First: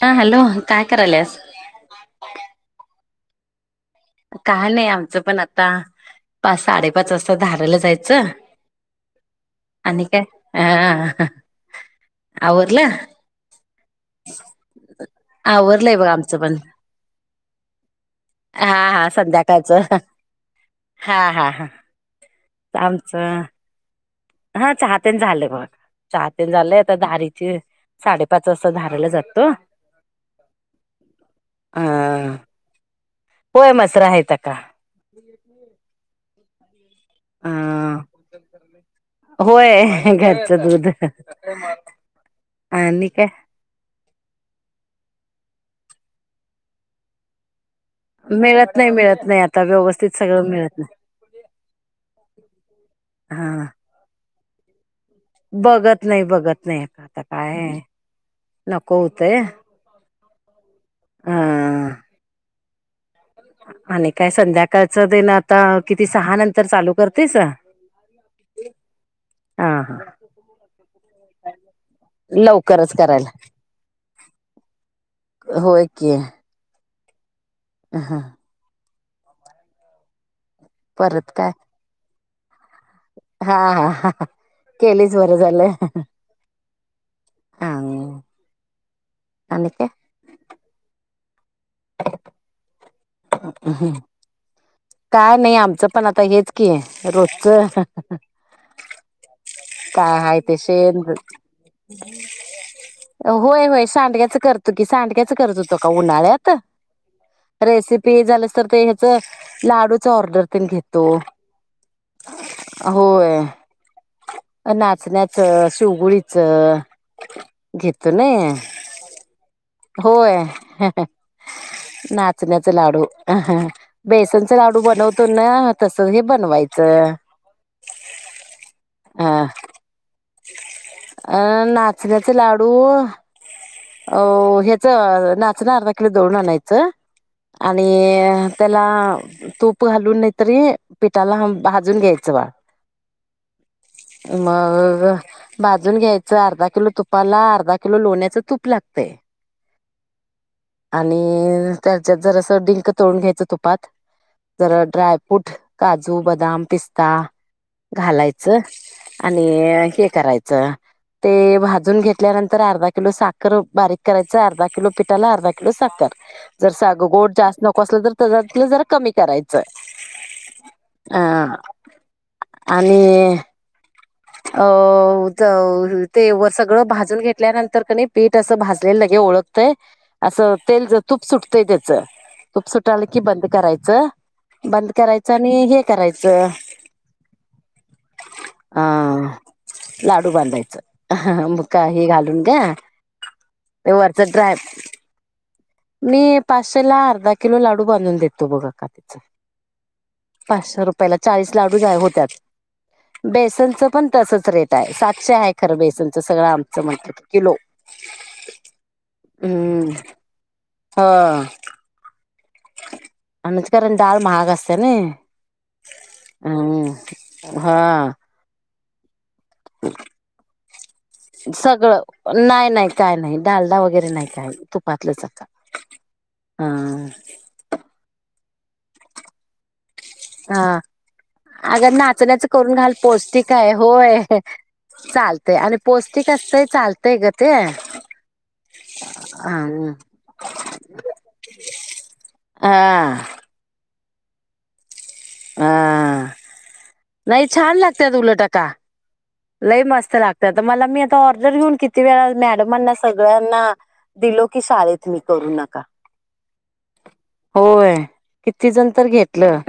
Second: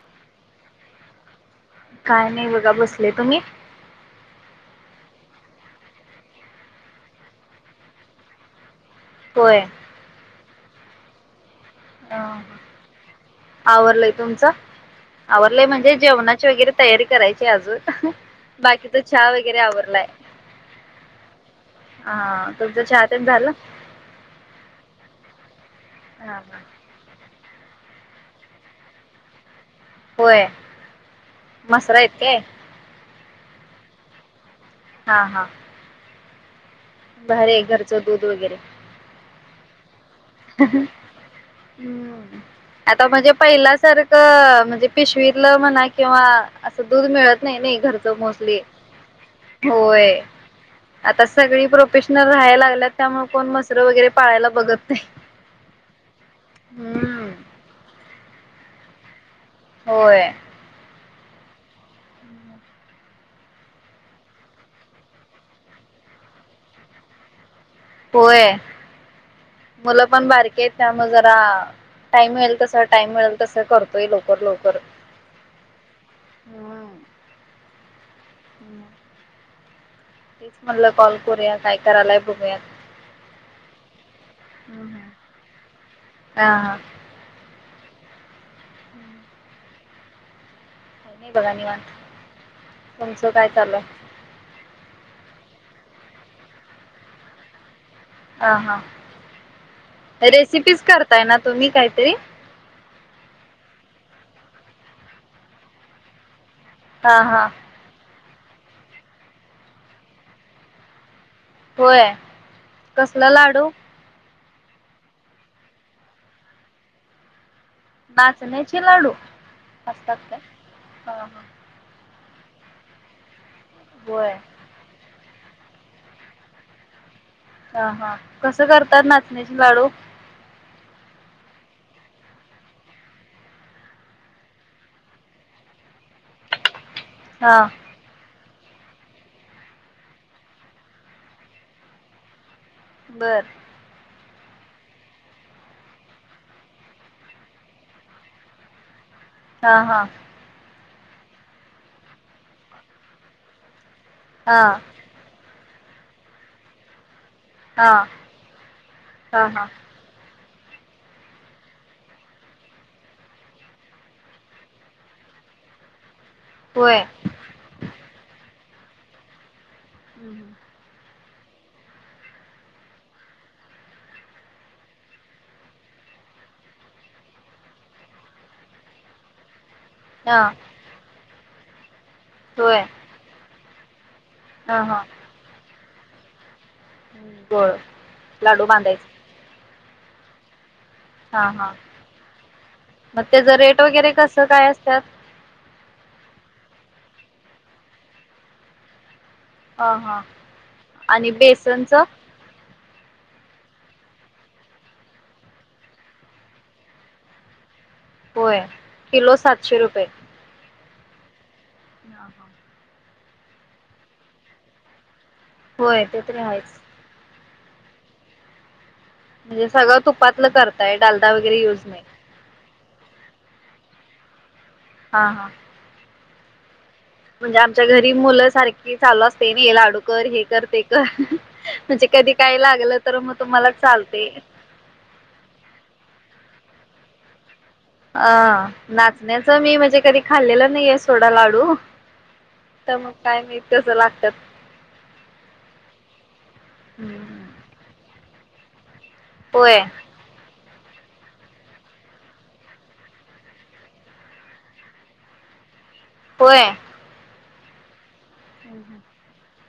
हा हॅलो काय करालीयास काय नाही बघा बसले तुम्ही काय नाही आमचं पण आता पाच-साडेपाच वाजता धारलां जायचं होय आणि काय हह अ आवरलं? आवरलंय तुमचं आवरलंय म्हणजे बघ आमचं जेवणाची पण वगैरे तयारी करायची ते अजून हा बाकी त हा चहा वगैरे संध्याकाळचं आवरलाय हा हा हा हा तुमचा चहा ते आमचं झालं. हा चाहते झालेय बघ हा चाहते हा झालंय आता दहा आारीचे साडेपाच वाजता झाारयला जातो होय अ मसाला येते होय मचरा आहे त का [unintelligible] भर ये घरचं दूध वगैरे. होय. घरचं [inaudible] ह दूध आता आणि काय म्हणजे पहिला सारखं म्हणजे पिशवीतला म्हणा किंवा असं दूध मिळत नाही, नाही. घरच मोसली मिळत नाही मिळत नाही आता व्यवस्थित होय, सगळं मिळत आता सगळी प्रोफेशनल राहायला लागल्यात त्यामुळे नाही कोण हा म्हसर वगैरे पाळायला- बघत. नाही. बघत नाही, बघत नाही, आता हम्म काय. नको हुतय. होय. हा. आणि काय संध्याकाळचं तेण आता किती सहा नंतर चालू करतेस. होय हा मुलं पण बारके आहेत त्यामुळे जरा टाईम मिळेल तस, लवकरच टाइम करायला मिळेल तस, करतोय लवकर-लवकर होय की हम्. ह, हा. तेच म्हटलं कॉल करूया काय करायला. बघूयात. हा, हा, ह केलीच बरं झालं. हा हा हा, आणि काय. काय नाही बघा निवांत. तुमचं काय चालूय हाय. काय नाही आमचं पण आता हेच की आहे रोजच. अ हं काय आहे ते रेसिपीज शेण करताय ना तुम्ही काहीतरी? सांडग्याचं करतो की सांडग्याचं करत होतो का उन्हाळ्यात. हां हां. पी झालंस तर ते ह्याचं लाडूचं ऑर्डर तेन घेतो. होय कसलं होय लाडू? नाचण्याचं, शिवगोळीचं घेतो नई नाचण्याचे लाडू असतात काय होय हा हा ना चण्याचं लाडू. होय बेसनचा लाडू बनवतो नाही हां तसं हे बनवाय च. हां हां कसं करतात नाचण्याचे लाडू? अ नाचण्याचे लाडू अ ह्याचं नाचणं अर्धा किलो दळून आणायचं. हा आणि त्याला तूप घालून नाहीतरी पिठाला भाजून घ्यायचं बाळ बर मग भाजून घ्यायचं अर्धा किलो तुपाला अर्धा किलो लोण्याचं तूप लागतंय. हां हां. आणि त्याच्यात जरसं डिंक तळून घ्यायचं तुपात. हा तर ड्राय फूड काजू, बद बदाम, पिस्ता हा घालायचं हा आणि हा हे करायचं ते भाजून घेतल्यानंतर अर्धा किलो साखर बारीक करायचं, अर्धा किलो पिठाला अर्धा किलो साखर. जर होय सागं गोड जास्त नको असलं ते जरा कमी कराय ह ह. अह आणि अ च व ते व सगळं भाजून घेतल्या नंतर कइन पीठ असं भाजलेलं लगे ओळख तय हा असं तेल ज तूप सुटतंय. [unintelligible] तुप होय सुटालं की बंद करायचं. चं हा बंद करायचं आणि हे करायचं. बरं. लाडू अ बांधायचा लाडू बांधायचा. हा म का हे घालून घ्या, मग त्याचं रेट वगैरे वरचा कसं ड्राय काय असतात मी पाचशे ला आर अर्धा किलो लाडू बांधून देतो, बघा कालचं. हा हा पाचशे रुपयाला आणि चाळीस लाडू बेसनचं होत्यात. बेसनचं पण तसच रेट आहे. सातशे आहे खरं बेसनचं सगळं आमचं म्हटलं कि किलो. होय, किलो सातशे रुपये. हा. या ह. अनच कारण डाळ महाग असते नाय. होय, ते तरी हायचं. हा. म्हणजे सगळं तुपातलं करताय डालडा वगैरे यूज नाही सगळं, नाही नाही काय नाही डालडा वगैरे नाही काही नहीं हा तुपातलंच आता हा हम. म्हणजे आमच्या घरी मुलचं सारखी चालू असतंय नाई लाडू कर हे कर हां ते कर अगं म्हणजे कधी नाचण्याचं काय करून घाल लागलं तर मग पौष्टिक तुम्हाला आहे होय चालते चालतंय आणि पौष्टिक असतंय चालतंय गं ते. अ नाचण्याचं मी अं, म्हणजे कधी खाल्लेलं नाहीये सोडा लाडू त मग हा काय माहित कसं लाग त्यात. अ नाही छान लाग त्यात उलट आता. होय लई मस्त लागतात. आता मला मी आता ऑर्डर घेऊन किती वेळा मॅडमांना सगळ्यांना दिलो की शाळेत मी करून आता. होय. होय. किती जण तर घेतलं.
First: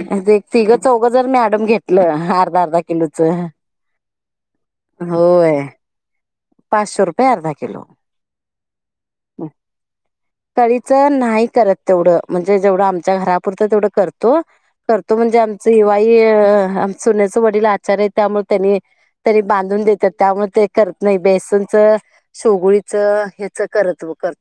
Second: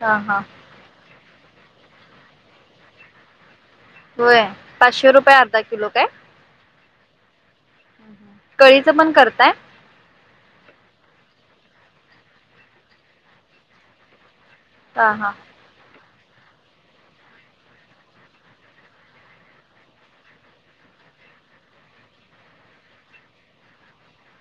हा हा तिघं चौघं जर मॅ डम घेतलं अर्धा अर्धा किलोचं. होय, पाचशे रुपये अर्धा किलो काय? पाचशे रुपये अर्धा किलो हम्म हम्म कळीचं पण करताय? कळीच नाही करत तेवढं म्हणजे, जेवढं आमच्या घरापुरतं तेवढं करतो. हा करतो हा म्हणजे आमच युवा त अ अ सुनेचे वडील आचारी आहे, त्यामुळे त्यांनी त्यांनी बांधून देतात त्यामुळे ते कर नाही बेसनच, शेंगुळीच हेच करतव करतो.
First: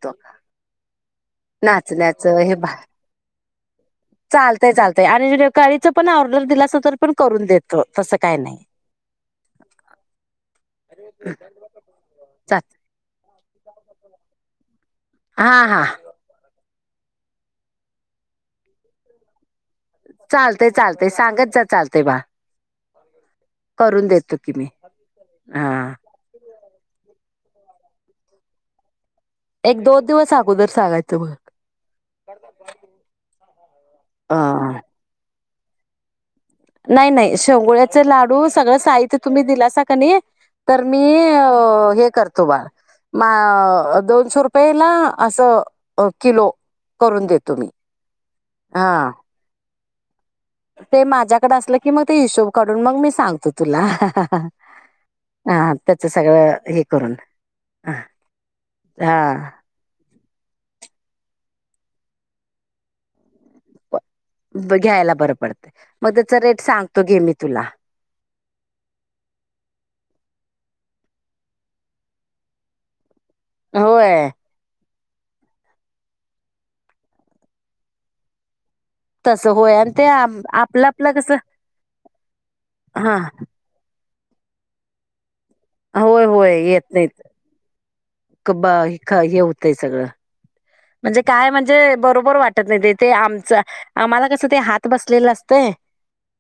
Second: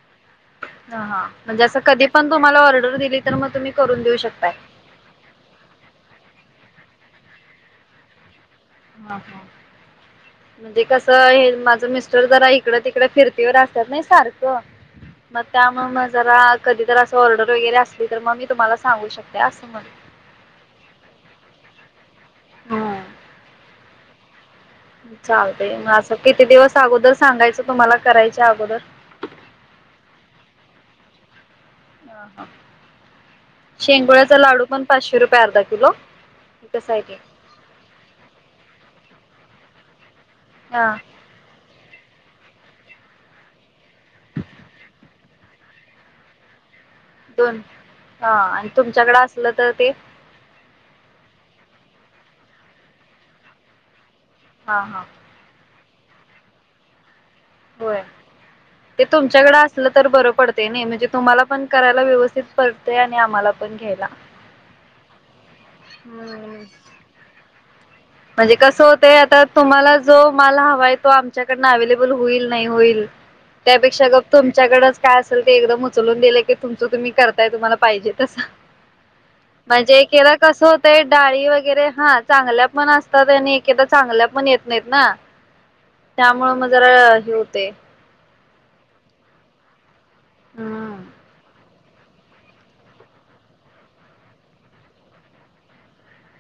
हा हा म्हणजे असं कधी नाचण्याच पण हे तुम्हाला ऑर्डर दिली तर मग तुम्ही करून देऊ शकताय भा-चालतयं चालतयं आणि काळीचं पण ऑर्डर दिलास तर पण करून देतो तसं काही नाही. हा हा, म्हणजे कसं? माझं मिस्टर जरा चा इकड तिकडे फिरत ट्युटी वर असतात नाही सारखं म हा हा त्यामुळं म जरा कधी तर असं ऑर्डर वगैरे असली, तर मग मी तुम्हाला सांगू शकते असं म्हण चालतय चालतय सांगत जा चालतय बाळ. हा. करून देतो. की मी हा चालतयं मग असं किती दिवस? अगोदर सांगायचं तुम्हाला करायच्या अगोदर. एक, दोन दिवस अगोदर सांगायचं मग. शेंगोळ्याचा लाडू हा पण पाचशे रुपये अर्धा [unintelligible] नाही ते नाही शेंगोळ्याचं लाडू सगळं साहित्य तुम्ही दिलासा कनी तर हा मी अ हे करतो बाळ म दोनशे रुपयेला असं अ किलो. करून दोन देतो मी हं आणि हा तुमच्याकडे असलं तर ते? ते माझ्याकडे असलं की मग ते हिशोब काढून मग मी सांगतो तुला. हा हा [inaudible] त्याचं सगळं हे करून. होय ते हा तुमच्याकडे असलं तर बरं पडतंय नाही म्हणजे तुम्हाला पण करायला व्यवस्थित पडतंय आणि आम्हाला पण घ्यायला. घ्यायला बरं पड तय मग त्याचा रेट हम्म सांगतो घे मी तुला. म्हणजे कसं होतंय आता तुम्हाला जो माल हवा आहे तो आमच्याकडनं अवेलेबल होईल नाही होईल त्यापेक्षा होय गप तुमच्याकडच काय असेल ते एकदम उचलून दिलं की तुमचं तुम्ही करताय तुम्हाला पाहिजे तसं. तसं होय आणि म्हणजेे ते एकेकदा कसं आपलं होतंय आपलं कसं डाळी वगैरे हां चांगल्या हा असतात आणि एकेकदा चांगल्या पण येत नाहीत ना. होय त्यामुळं म जरा हे होतंय कबा हे ख हे होतंय सगळं हम्म म्हणजे काय म्हणजे बरोबर वाटत नाही ते ते आमचं आम्हाला कसं ते हात बसलेलं असतंय.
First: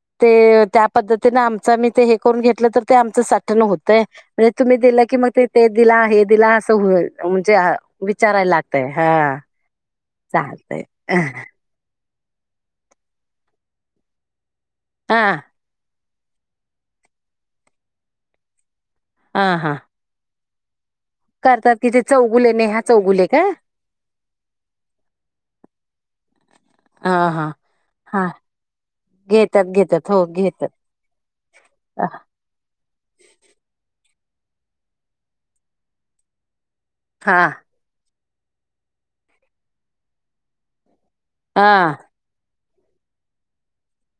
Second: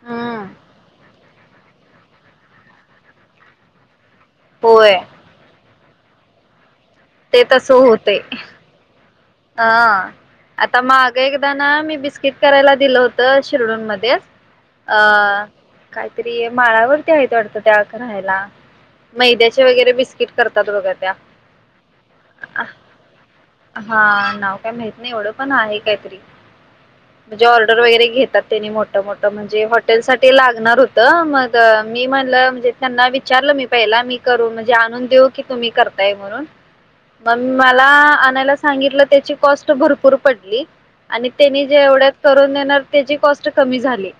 हम्म ते त्या पद्धती तीन आमचं आम्ही ते हे करून घेतलं तर ते आमचं साठणं होतंय. [unintelligible] तुम्ही होय दिलं की मग तेे ते दिला आहे दिलास [unintelligible] म्हणजे विचाराय लागतंय. अ आता मागं एकदा ना मी बि स्कीट करायला दिलं होतं शिरढोणमध्येच अ हा काहीतरी माळावरती आहेत वाटतं त्या क राहायला हा मैद्याचे हा वगैरे बिस्कीट करतात बघा त्या. करतात की तेे चौगुले नेहा चौगुले काय? हां नाव काय माहित नाही एवढं पण आहेत काहीतरी, हा म्हणजे हा ऑर्डर वगैरे हा घेतात त्यांनी मोठं मोठं म्हणजे घेतात घेतात हो हॉटेलसाठी घेतात लागणार होतं मग मी हा म्हणलं म्हणजे त्यांना विचारलं मी पहिला मी करू म्हणजे आणून देऊ की तुम्ही करताय म्हणून? हा मंग मला आ णायला सांगितलं त्याची कॉस्ट भरपूर पडली. आणि हा त्यांनी जे एवढ्यात करून देणार त्याची कॉस्ट कमी झाली.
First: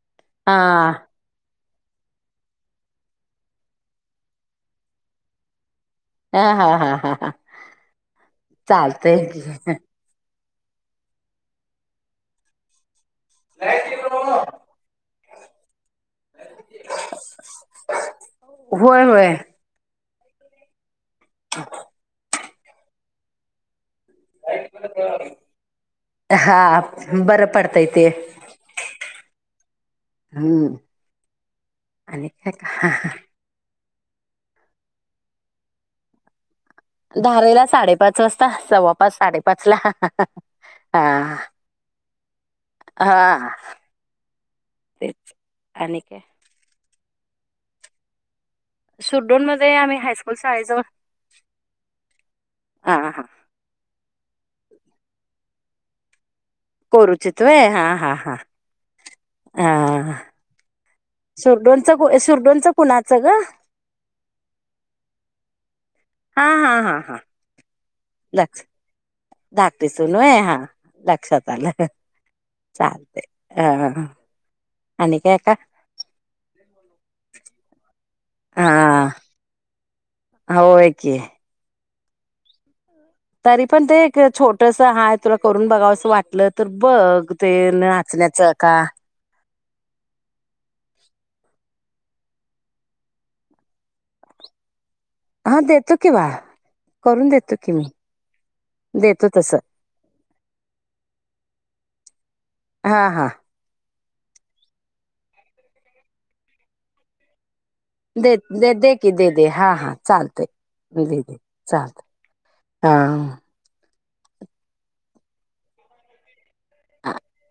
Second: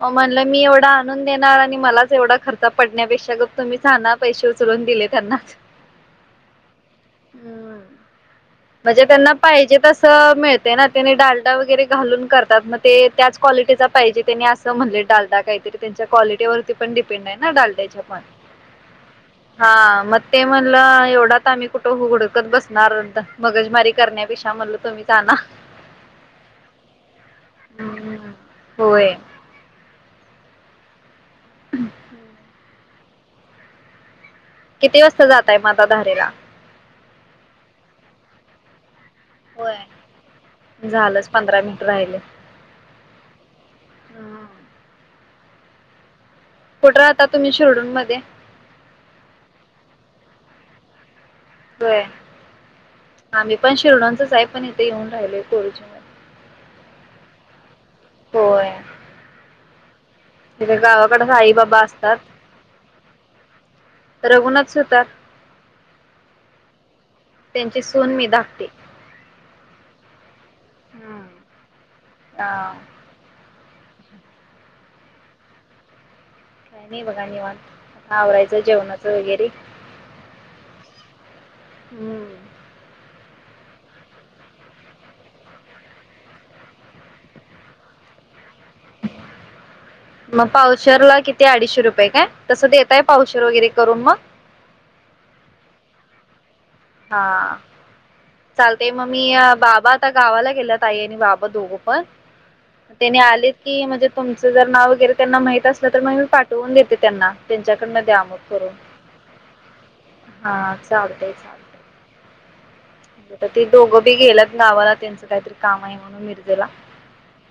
म म्हणलं, मी एवढं हा आणून देणार आणि मलाच एवढा खर्च पडण्यापेक्षा गप तुम्हीच आणा पैसे उचलून दिले त्यांनाच. हां हां हां हां हां. हम्म म्हणजे त्यांना पाहिजे तसं मिळ तय ना त्यांनी डालडा वगैरे घालून करतात म ते त्याच क्वालिटीचा पाहिजे त्यांनी असं म्हणले डाल डा काहीतरी त्यांच्या क्वालिटीवरती पण डिपेंड आहे ना डालड्याच्या पण, होय होय हां म ते म्हणलं एवढं आता आम्ही कुठं हुड [unintelligible] कत बसणार आता मगजमारी [unintelligible] हां बरं पडतंय ते. हम्म होय हम्म. आणि काय [unintelligible] किती वाजता जाताय म आता धारिला? धारेला साडेपाच वाजता सव्वा पाच साडेपाचला होय झालंच हां पंधरा मिनिट राहिले हां तेच. आणि काय? कुठं राहता तुम्ही शिरढोणमध्ये? शिरढोणमध्ये आम्ही हायस्कूल शाळेजवळ. होय हा हा आम्ही पण शिरढोणचच आहे पण इथं येऊन राहिलोय कोरोचीमध्ये. कोरोचीत होय हां हां हां. होय हां हां हां. तिथे गावाकडे आई बाबा शिरढोणचं कू ये असतात शिरढोणचं कुणाचं गं? रघुनाथ सुतार हां हां हां हां. ची सून मी धाकटी. धाकटी सून होय? हां. हम्म लक्षात आलं हा चालतंय. अ आणि काय आता? काय नाही बघा निवांत. आवरायचं जेवणाचं वगैरे. होय की. हम्म. तरी पण ते एक छोटंसं हाय तुला करून बघावंसं वाटलं तर बघ ते नाचण्याचं का मग पावशेरला किती अडीचशे रुपये काय तसं देताय पावशेर वगैरे करून मग? हां देतो की बाळ. करून देतो हां चालतंय मग मी देतो तस बाबा आता गावाला गेल्यात आई आणि बाबा दोघं पण. म हा त्यांनी हा आलीत की म्हणजे तुमचं जर नाव वगैरे त्यांना माहित असलं तर मग मी पाठवून देते त्यांना. त्यांच्याकडनं द्या दे मग दे करून दे की दे दे हां हां चालतंय, हा दे दे चालतंय. [unintelligible] ती दोघं ते गेल्यात गावाला त्याचं काहीतरी काम आहे म्हणून मि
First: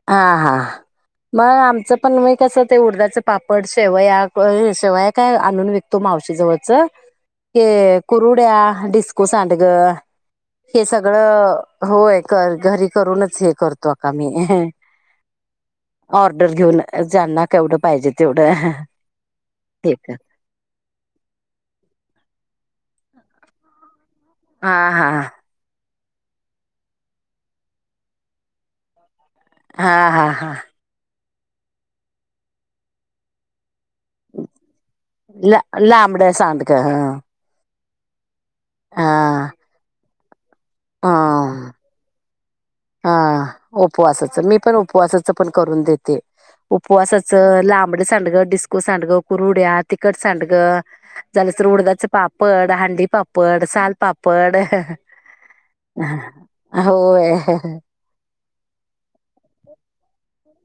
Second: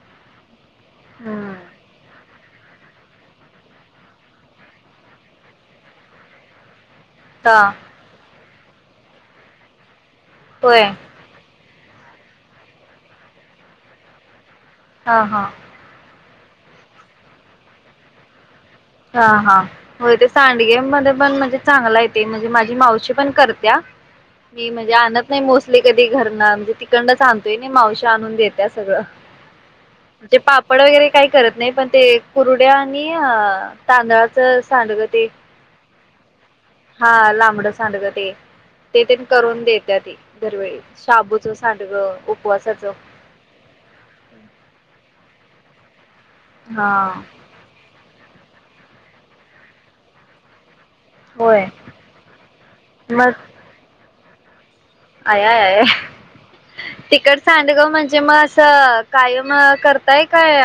हां हां मग हम्म आमचं पण मी कसं ते उडदांच पापड, शेवया शेवया काय आणून विकतो मावशी जवळच हा के कुरुड्या डिस्को सांडगं होय हे सगळं होय कर घरी करूनच हे करतो [unintelligible] हां हां. ऑर्डर घेऊन ज्यांना केवढं पाहिजे तेवढं. हां हां हे होय कर ते सांडगेमध्ये पण म्हणजे चांगलं आहे ते म्हणजे मा झी मावशी पण करत्या. मी हा म्हणजे हा आणत नाही मोस्टली कधी [unintelligible] म्हणजे तिकडणंच आणतोय नाही मावशी आणून देत्या सगळं. हां हां म्हणजे हां. पापड वगैरे काही करत नाही पण ते कुरुड्या आणि अ तांदळाचं सांडगं ते [unintelligible] सांड हा लांबडच. सांडग ते. ते हा तेन, करून देत्या, ती. दरवेळी ह शाबूचं सांडग, उपवासाच. हा च, पण करून देते. उपवासाच लांबड सां. सांडगं, डिस्को सांडगं, कुरुड्या, तिखट सांडगं. झालं तर, होय. उडदाचे पापड, हांडीपापड, सालपापड. पढ. आया, आया. होय तिकट सांडग म्हणजे मग. [unintelligible] कायम करताय. काय.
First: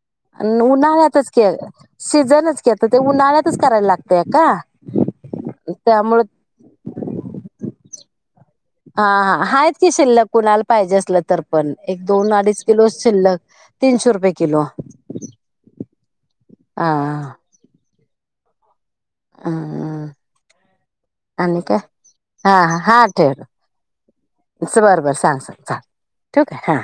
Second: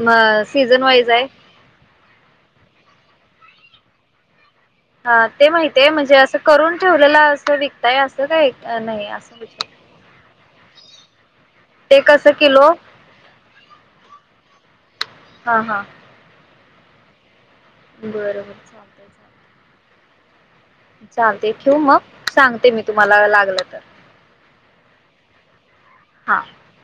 म सीझन वाईज आहे. उन्हाळ्यातच की सीझनच की, आता ते उन्हाळ्यातच करायला लागतय आक्का. हां ते माहितेय म्हणजे असं करून ठेवलेलं असं विक ताय असं नाही. हां असं हां विचार हायत की शिल्लक. कुणाला पाहिजे असलं तर पण ते एक दोन कसं अडीच किलो शिल्लक तीनशे रुपये किलो. हा हा हां हां. बरं बरं चालतंय. चालतंय अं अं. चालतंय ठेऊ मग? हा सांगते मी तुम्हाला लागलं तर. बरं बरं सांग सांग सांग. हा ठेवू काय हां.